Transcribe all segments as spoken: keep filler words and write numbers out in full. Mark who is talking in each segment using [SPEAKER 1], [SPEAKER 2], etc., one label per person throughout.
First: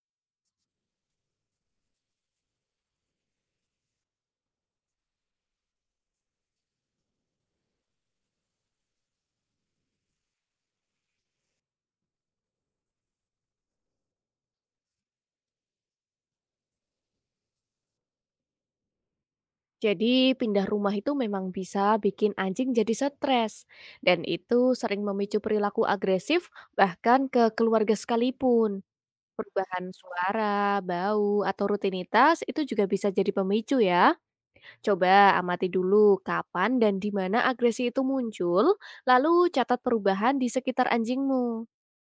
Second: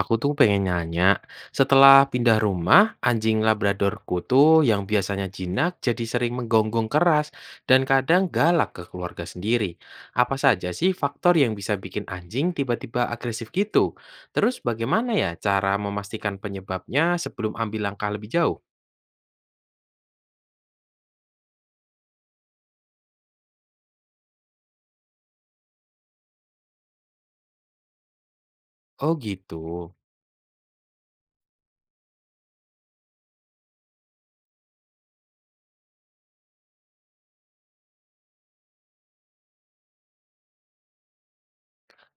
[SPEAKER 1] Aku tuh pengen nanya, setelah pindah rumah, anjing labradorku tuh yang biasanya jinak jadi sering menggonggong keras dan kadang galak ke keluarga sendiri. Apa saja sih faktor yang bisa bikin anjing tiba-tiba agresif gitu? Terus bagaimana ya cara memastikan penyebabnya sebelum ambil langkah lebih jauh?
[SPEAKER 2] Jadi pindah rumah itu memang bisa bikin anjing jadi stres dan itu sering memicu perilaku agresif bahkan ke keluarga sekalipun.
[SPEAKER 1] Oh gitu.
[SPEAKER 2] Perubahan suara, bau, atau rutinitas itu juga bisa jadi pemicu ya. Coba amati dulu kapan dan di mana agresi itu muncul, lalu catat perubahan di sekitar anjingmu.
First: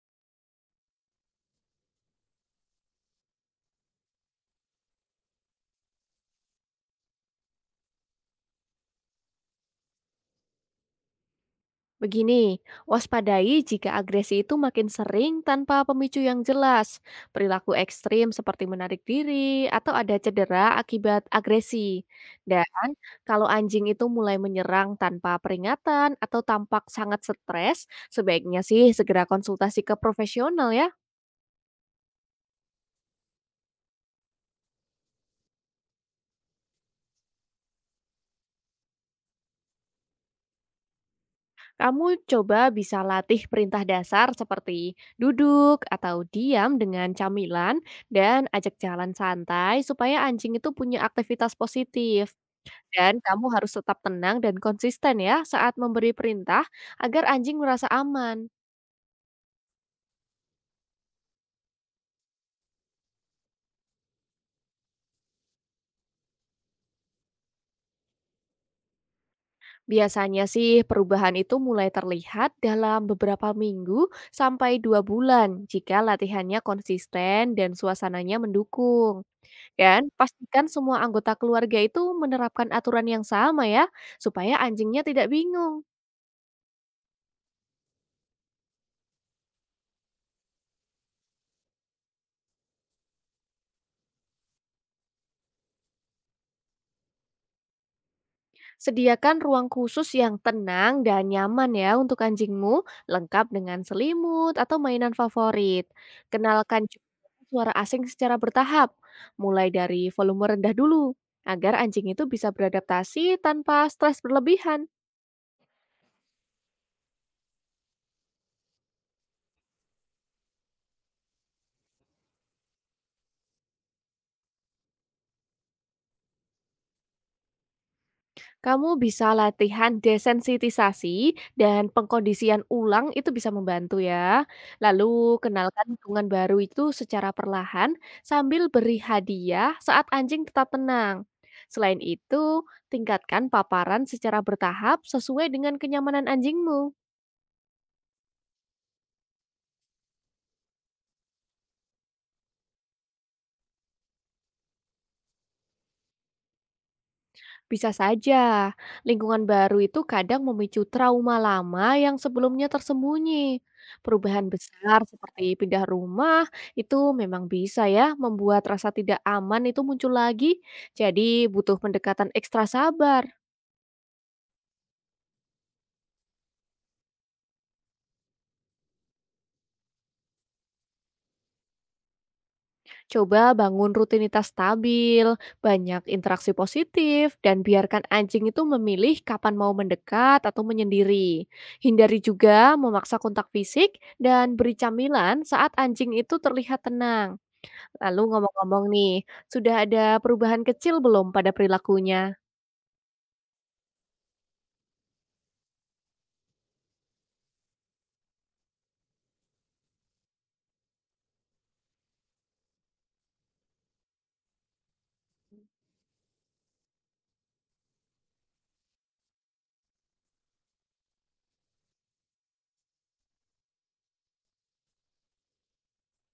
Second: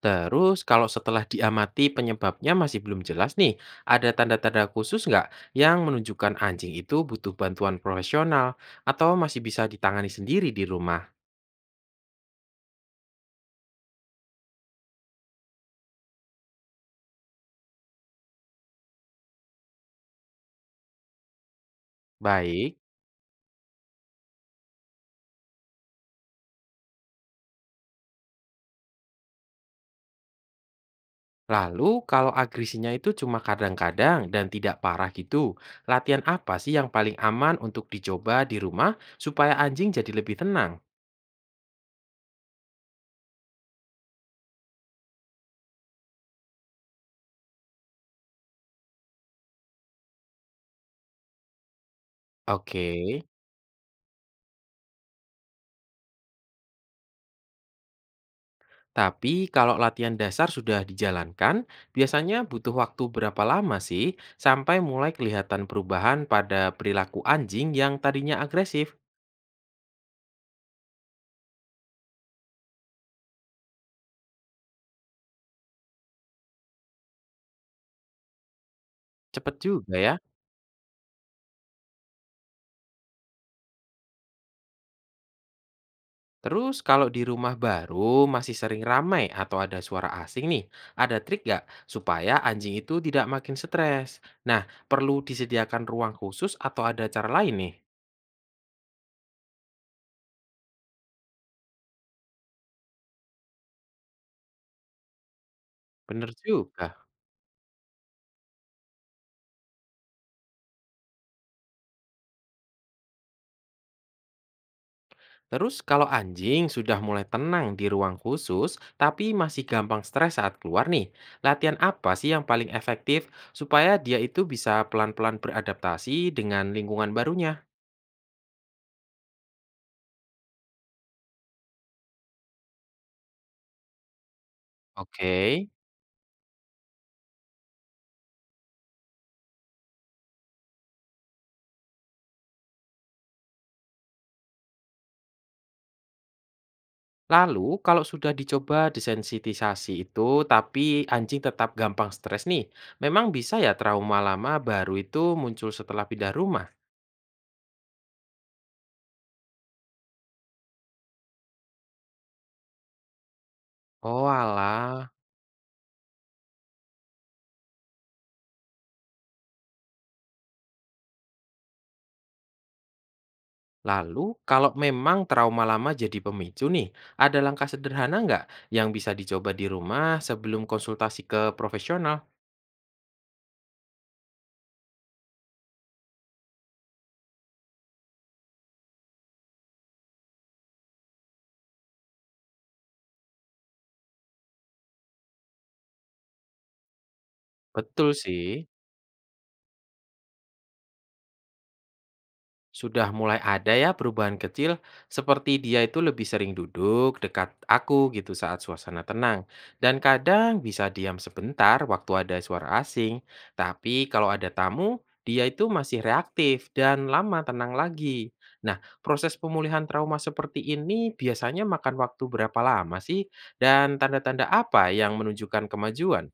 [SPEAKER 1] Terus kalau setelah diamati penyebabnya masih belum jelas nih, ada tanda-tanda khusus nggak yang menunjukkan anjing itu butuh bantuan profesional atau masih bisa ditangani sendiri di rumah?
[SPEAKER 2] Begini, waspadai jika agresi itu makin sering tanpa pemicu yang jelas, perilaku ekstrim seperti menarik diri, atau ada cedera akibat agresi.
[SPEAKER 1] Baik,
[SPEAKER 2] Dan kalau anjing itu mulai menyerang tanpa peringatan atau tampak sangat stres, sebaiknya sih segera konsultasi ke profesional ya.
[SPEAKER 1] lalu kalau agresinya itu cuma kadang-kadang dan tidak parah gitu, latihan apa sih yang paling aman untuk dicoba di rumah supaya anjing jadi lebih tenang?
[SPEAKER 2] Kamu coba bisa latih perintah dasar seperti duduk atau diam dengan camilan dan ajak jalan santai supaya anjing itu punya aktivitas positif.
[SPEAKER 1] Oke.
[SPEAKER 2] Dan kamu harus tetap tenang dan konsisten ya saat memberi perintah agar anjing merasa aman.
[SPEAKER 1] Tapi kalau latihan dasar sudah dijalankan, biasanya butuh waktu berapa lama sih sampai mulai kelihatan perubahan pada perilaku anjing yang tadinya agresif?
[SPEAKER 2] Biasanya sih perubahan itu mulai terlihat dalam beberapa minggu sampai dua bulan jika latihannya konsisten dan suasananya mendukung.
[SPEAKER 1] Cepet juga
[SPEAKER 2] Dan
[SPEAKER 1] ya.
[SPEAKER 2] pastikan semua anggota keluarga itu menerapkan aturan yang sama ya, supaya anjingnya tidak bingung.
[SPEAKER 1] Terus kalau di rumah baru masih sering ramai atau ada suara asing nih, ada trik nggak supaya anjing itu tidak makin stres? Nah, perlu disediakan ruang khusus atau ada cara lain nih?
[SPEAKER 2] Sediakan ruang khusus yang tenang dan nyaman ya untuk anjingmu, lengkap dengan selimut atau mainan favorit.
[SPEAKER 1] Bener
[SPEAKER 2] Kenalkan
[SPEAKER 1] juga.
[SPEAKER 2] juga suara asing secara bertahap, mulai dari volume rendah dulu, agar anjing itu bisa beradaptasi tanpa stres berlebihan.
[SPEAKER 1] Terus kalau anjing sudah mulai tenang di ruang khusus, tapi masih gampang stres saat keluar nih, latihan apa sih yang paling efektif supaya dia itu bisa pelan-pelan beradaptasi dengan lingkungan barunya?
[SPEAKER 2] Kamu bisa latihan desensitisasi dan pengkondisian ulang itu bisa membantu ya. Lalu
[SPEAKER 1] Oke,
[SPEAKER 2] kenalkan lingkungan baru itu secara perlahan sambil beri hadiah saat anjing tetap tenang. Selain itu, tingkatkan paparan secara bertahap sesuai dengan kenyamanan anjingmu.
[SPEAKER 1] lalu kalau sudah dicoba desensitisasi itu, tapi anjing tetap gampang stres nih, memang bisa ya trauma lama baru itu muncul setelah pindah rumah?
[SPEAKER 2] Bisa saja, lingkungan baru itu kadang memicu trauma lama yang sebelumnya tersembunyi.
[SPEAKER 1] Oh
[SPEAKER 2] Perubahan besar
[SPEAKER 1] alah.
[SPEAKER 2] seperti pindah rumah itu memang bisa ya membuat rasa tidak aman itu muncul lagi. Jadi butuh pendekatan ekstra sabar.
[SPEAKER 1] Lalu, kalau memang trauma lama jadi pemicu nih, ada langkah sederhana nggak yang bisa dicoba di rumah sebelum konsultasi ke profesional?
[SPEAKER 2] Coba bangun rutinitas stabil, banyak interaksi positif, dan biarkan anjing itu memilih kapan mau mendekat atau menyendiri. Hindari juga memaksa kontak fisik dan beri camilan saat anjing itu terlihat tenang.
[SPEAKER 1] Betul
[SPEAKER 2] Lalu
[SPEAKER 1] sih.
[SPEAKER 2] ngomong-ngomong nih, sudah ada perubahan kecil belum pada perilakunya?
[SPEAKER 1] Sudah mulai ada ya perubahan kecil, seperti dia itu lebih sering duduk dekat aku gitu saat suasana tenang. Dan kadang bisa diam sebentar waktu ada suara asing. Tapi kalau ada tamu, dia itu masih reaktif dan lama tenang lagi. Nah, proses pemulihan trauma seperti ini biasanya makan waktu berapa lama sih? Dan tanda-tanda apa yang menunjukkan kemajuan?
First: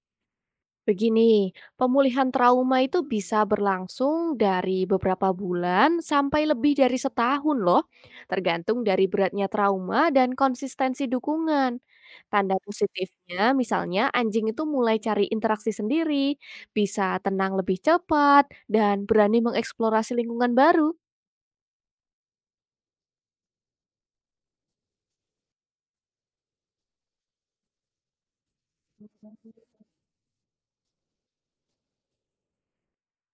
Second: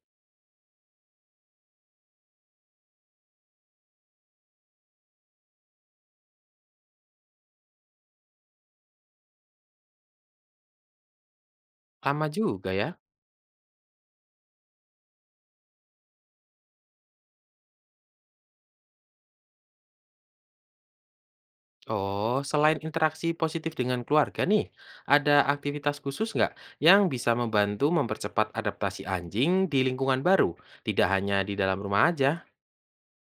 [SPEAKER 2] Begini, pemulihan trauma itu bisa berlangsung dari beberapa bulan sampai lebih dari setahun loh, tergantung dari beratnya trauma dan konsistensi dukungan.
[SPEAKER 1] Lama
[SPEAKER 2] Tanda
[SPEAKER 1] juga ya.
[SPEAKER 2] positifnya misalnya anjing itu mulai cari interaksi sendiri, bisa tenang lebih cepat, dan berani mengeksplorasi lingkungan baru.
[SPEAKER 1] Oh, selain interaksi positif dengan keluarga nih, ada aktivitas khusus nggak yang bisa membantu mempercepat adaptasi anjing di lingkungan baru? Tidak hanya di dalam rumah aja.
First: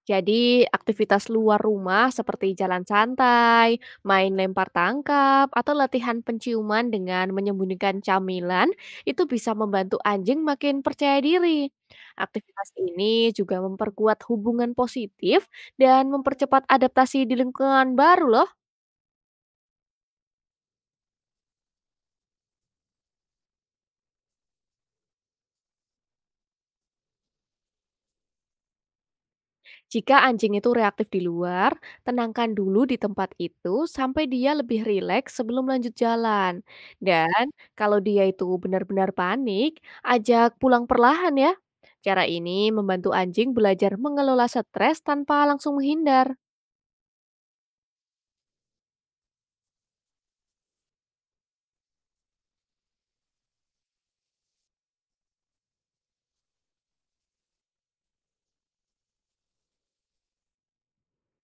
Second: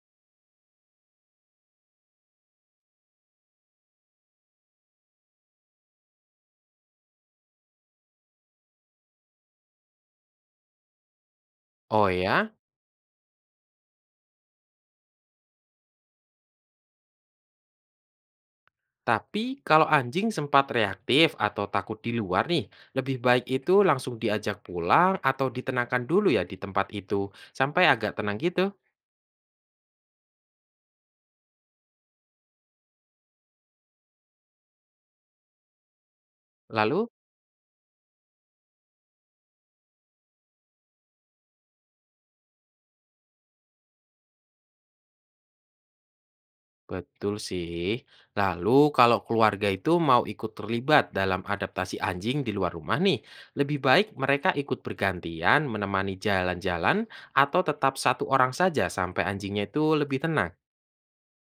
[SPEAKER 2] Jadi, aktivitas luar rumah seperti jalan santai, main lempar tangkap, atau latihan penciuman dengan menyembunyikan camilan itu bisa membantu anjing makin percaya diri.
[SPEAKER 1] Oh ya,
[SPEAKER 2] Aktivitas ini juga memperkuat hubungan positif dan mempercepat adaptasi di lingkungan baru loh.
[SPEAKER 1] tapi kalau anjing sempat reaktif atau takut di luar nih, lebih baik itu langsung diajak pulang atau ditenangkan dulu ya di tempat itu, sampai agak tenang gitu.
[SPEAKER 2] Jika anjing itu reaktif di luar, tenangkan dulu di tempat itu sampai dia lebih rileks sebelum lanjut jalan.
[SPEAKER 1] Lalu
[SPEAKER 2] Dan kalau dia itu benar-benar panik, ajak pulang perlahan ya. Cara ini membantu anjing belajar mengelola stres tanpa langsung menghindar.
[SPEAKER 1] betul sih. Lalu kalau keluarga itu mau ikut terlibat dalam adaptasi anjing di luar rumah nih, lebih baik mereka ikut bergantian menemani jalan-jalan atau tetap satu orang saja sampai anjingnya itu lebih tenang.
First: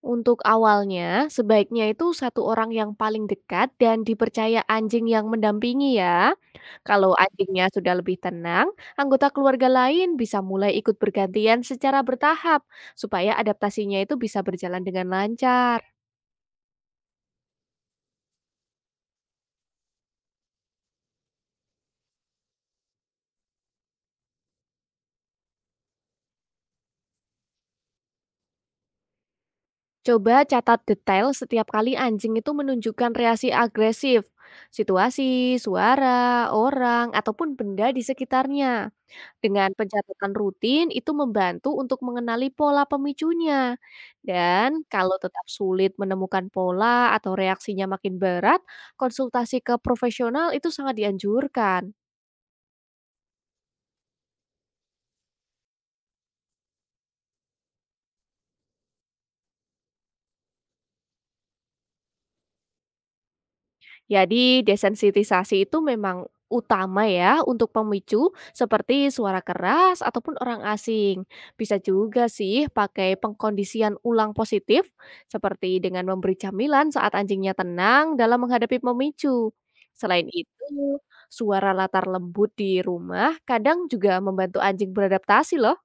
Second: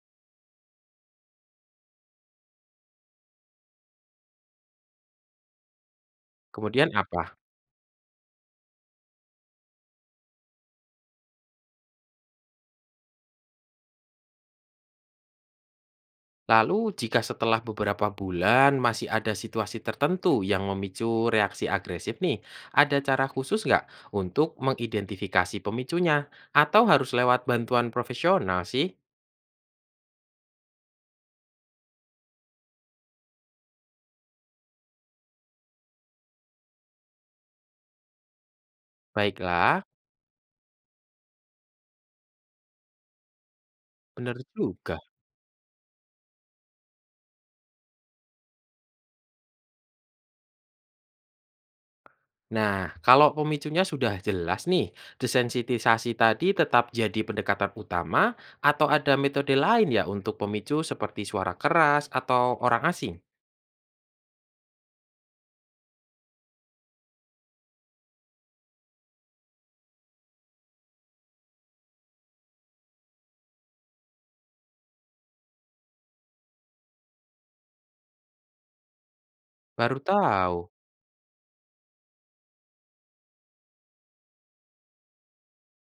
[SPEAKER 2] Untuk awalnya, sebaiknya itu satu orang yang paling dekat dan dipercaya anjing yang mendampingi ya.
[SPEAKER 1] Kemudian
[SPEAKER 2] Kalau
[SPEAKER 1] apa?
[SPEAKER 2] anjingnya sudah lebih tenang, anggota keluarga lain bisa mulai ikut bergantian secara bertahap supaya adaptasinya itu bisa berjalan dengan lancar.
[SPEAKER 1] Lalu jika setelah beberapa bulan masih ada situasi tertentu yang memicu reaksi agresif nih, ada cara khusus nggak untuk mengidentifikasi pemicunya? Atau harus lewat bantuan profesional sih?
[SPEAKER 2] Coba catat detail setiap kali anjing itu menunjukkan reaksi agresif, situasi, suara, orang, ataupun benda di sekitarnya. Dengan
[SPEAKER 1] Baiklah,
[SPEAKER 2] pencatatan rutin itu membantu untuk mengenali pola pemicunya.
[SPEAKER 1] benar
[SPEAKER 2] Dan
[SPEAKER 1] juga.
[SPEAKER 2] kalau tetap sulit menemukan pola atau reaksinya makin berat, konsultasi ke profesional itu sangat dianjurkan.
[SPEAKER 1] Nah, kalau pemicunya sudah jelas nih, desensitisasi tadi tetap jadi pendekatan utama atau ada metode lain ya untuk pemicu seperti suara keras atau orang asing?
[SPEAKER 2] Jadi desensitisasi itu memang utama ya untuk pemicu seperti suara keras ataupun orang asing. Bisa juga sih pakai pengkondisian ulang positif seperti dengan memberi camilan saat anjingnya tenang dalam menghadapi pemicu.
[SPEAKER 1] Baru
[SPEAKER 2] Selain
[SPEAKER 1] tahu.
[SPEAKER 2] itu, suara latar lembut di rumah kadang juga membantu anjing beradaptasi loh.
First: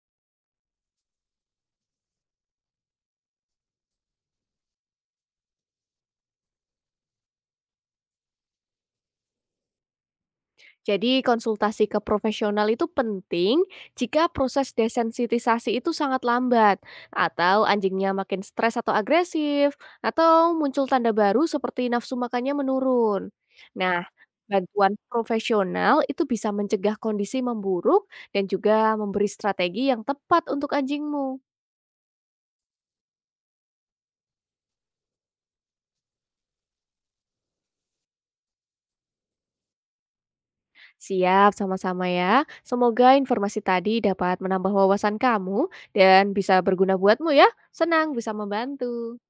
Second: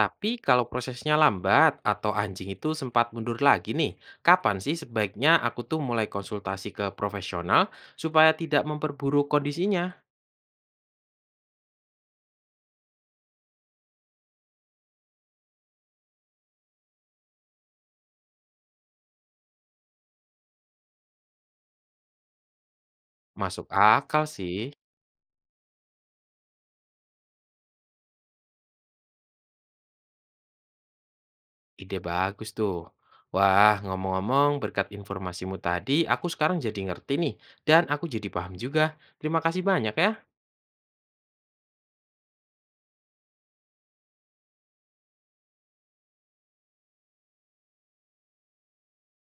[SPEAKER 1] Tapi kalau prosesnya lambat atau anjing itu sempat mundur lagi nih, kapan sih sebaiknya aku tuh mulai konsultasi ke profesional supaya tidak memperburuk kondisinya?
[SPEAKER 2] Jadi konsultasi ke profesional itu penting jika proses desensitisasi itu sangat lambat, atau anjingnya makin stres atau agresif, atau muncul tanda baru seperti nafsu makannya menurun.
[SPEAKER 1] Masuk
[SPEAKER 2] Nah,
[SPEAKER 1] akal sih.
[SPEAKER 2] bantuan profesional itu bisa mencegah kondisi memburuk dan juga memberi strategi yang tepat untuk anjingmu.
[SPEAKER 1] Ide bagus tuh. Wah, ngomong-ngomong, berkat informasimu tadi, aku sekarang jadi ngerti nih, dan aku jadi paham juga. Terima kasih banyak ya.
[SPEAKER 2] Siap, sama-sama ya. Semoga informasi tadi dapat menambah wawasan kamu dan bisa berguna buatmu ya. Senang bisa membantu.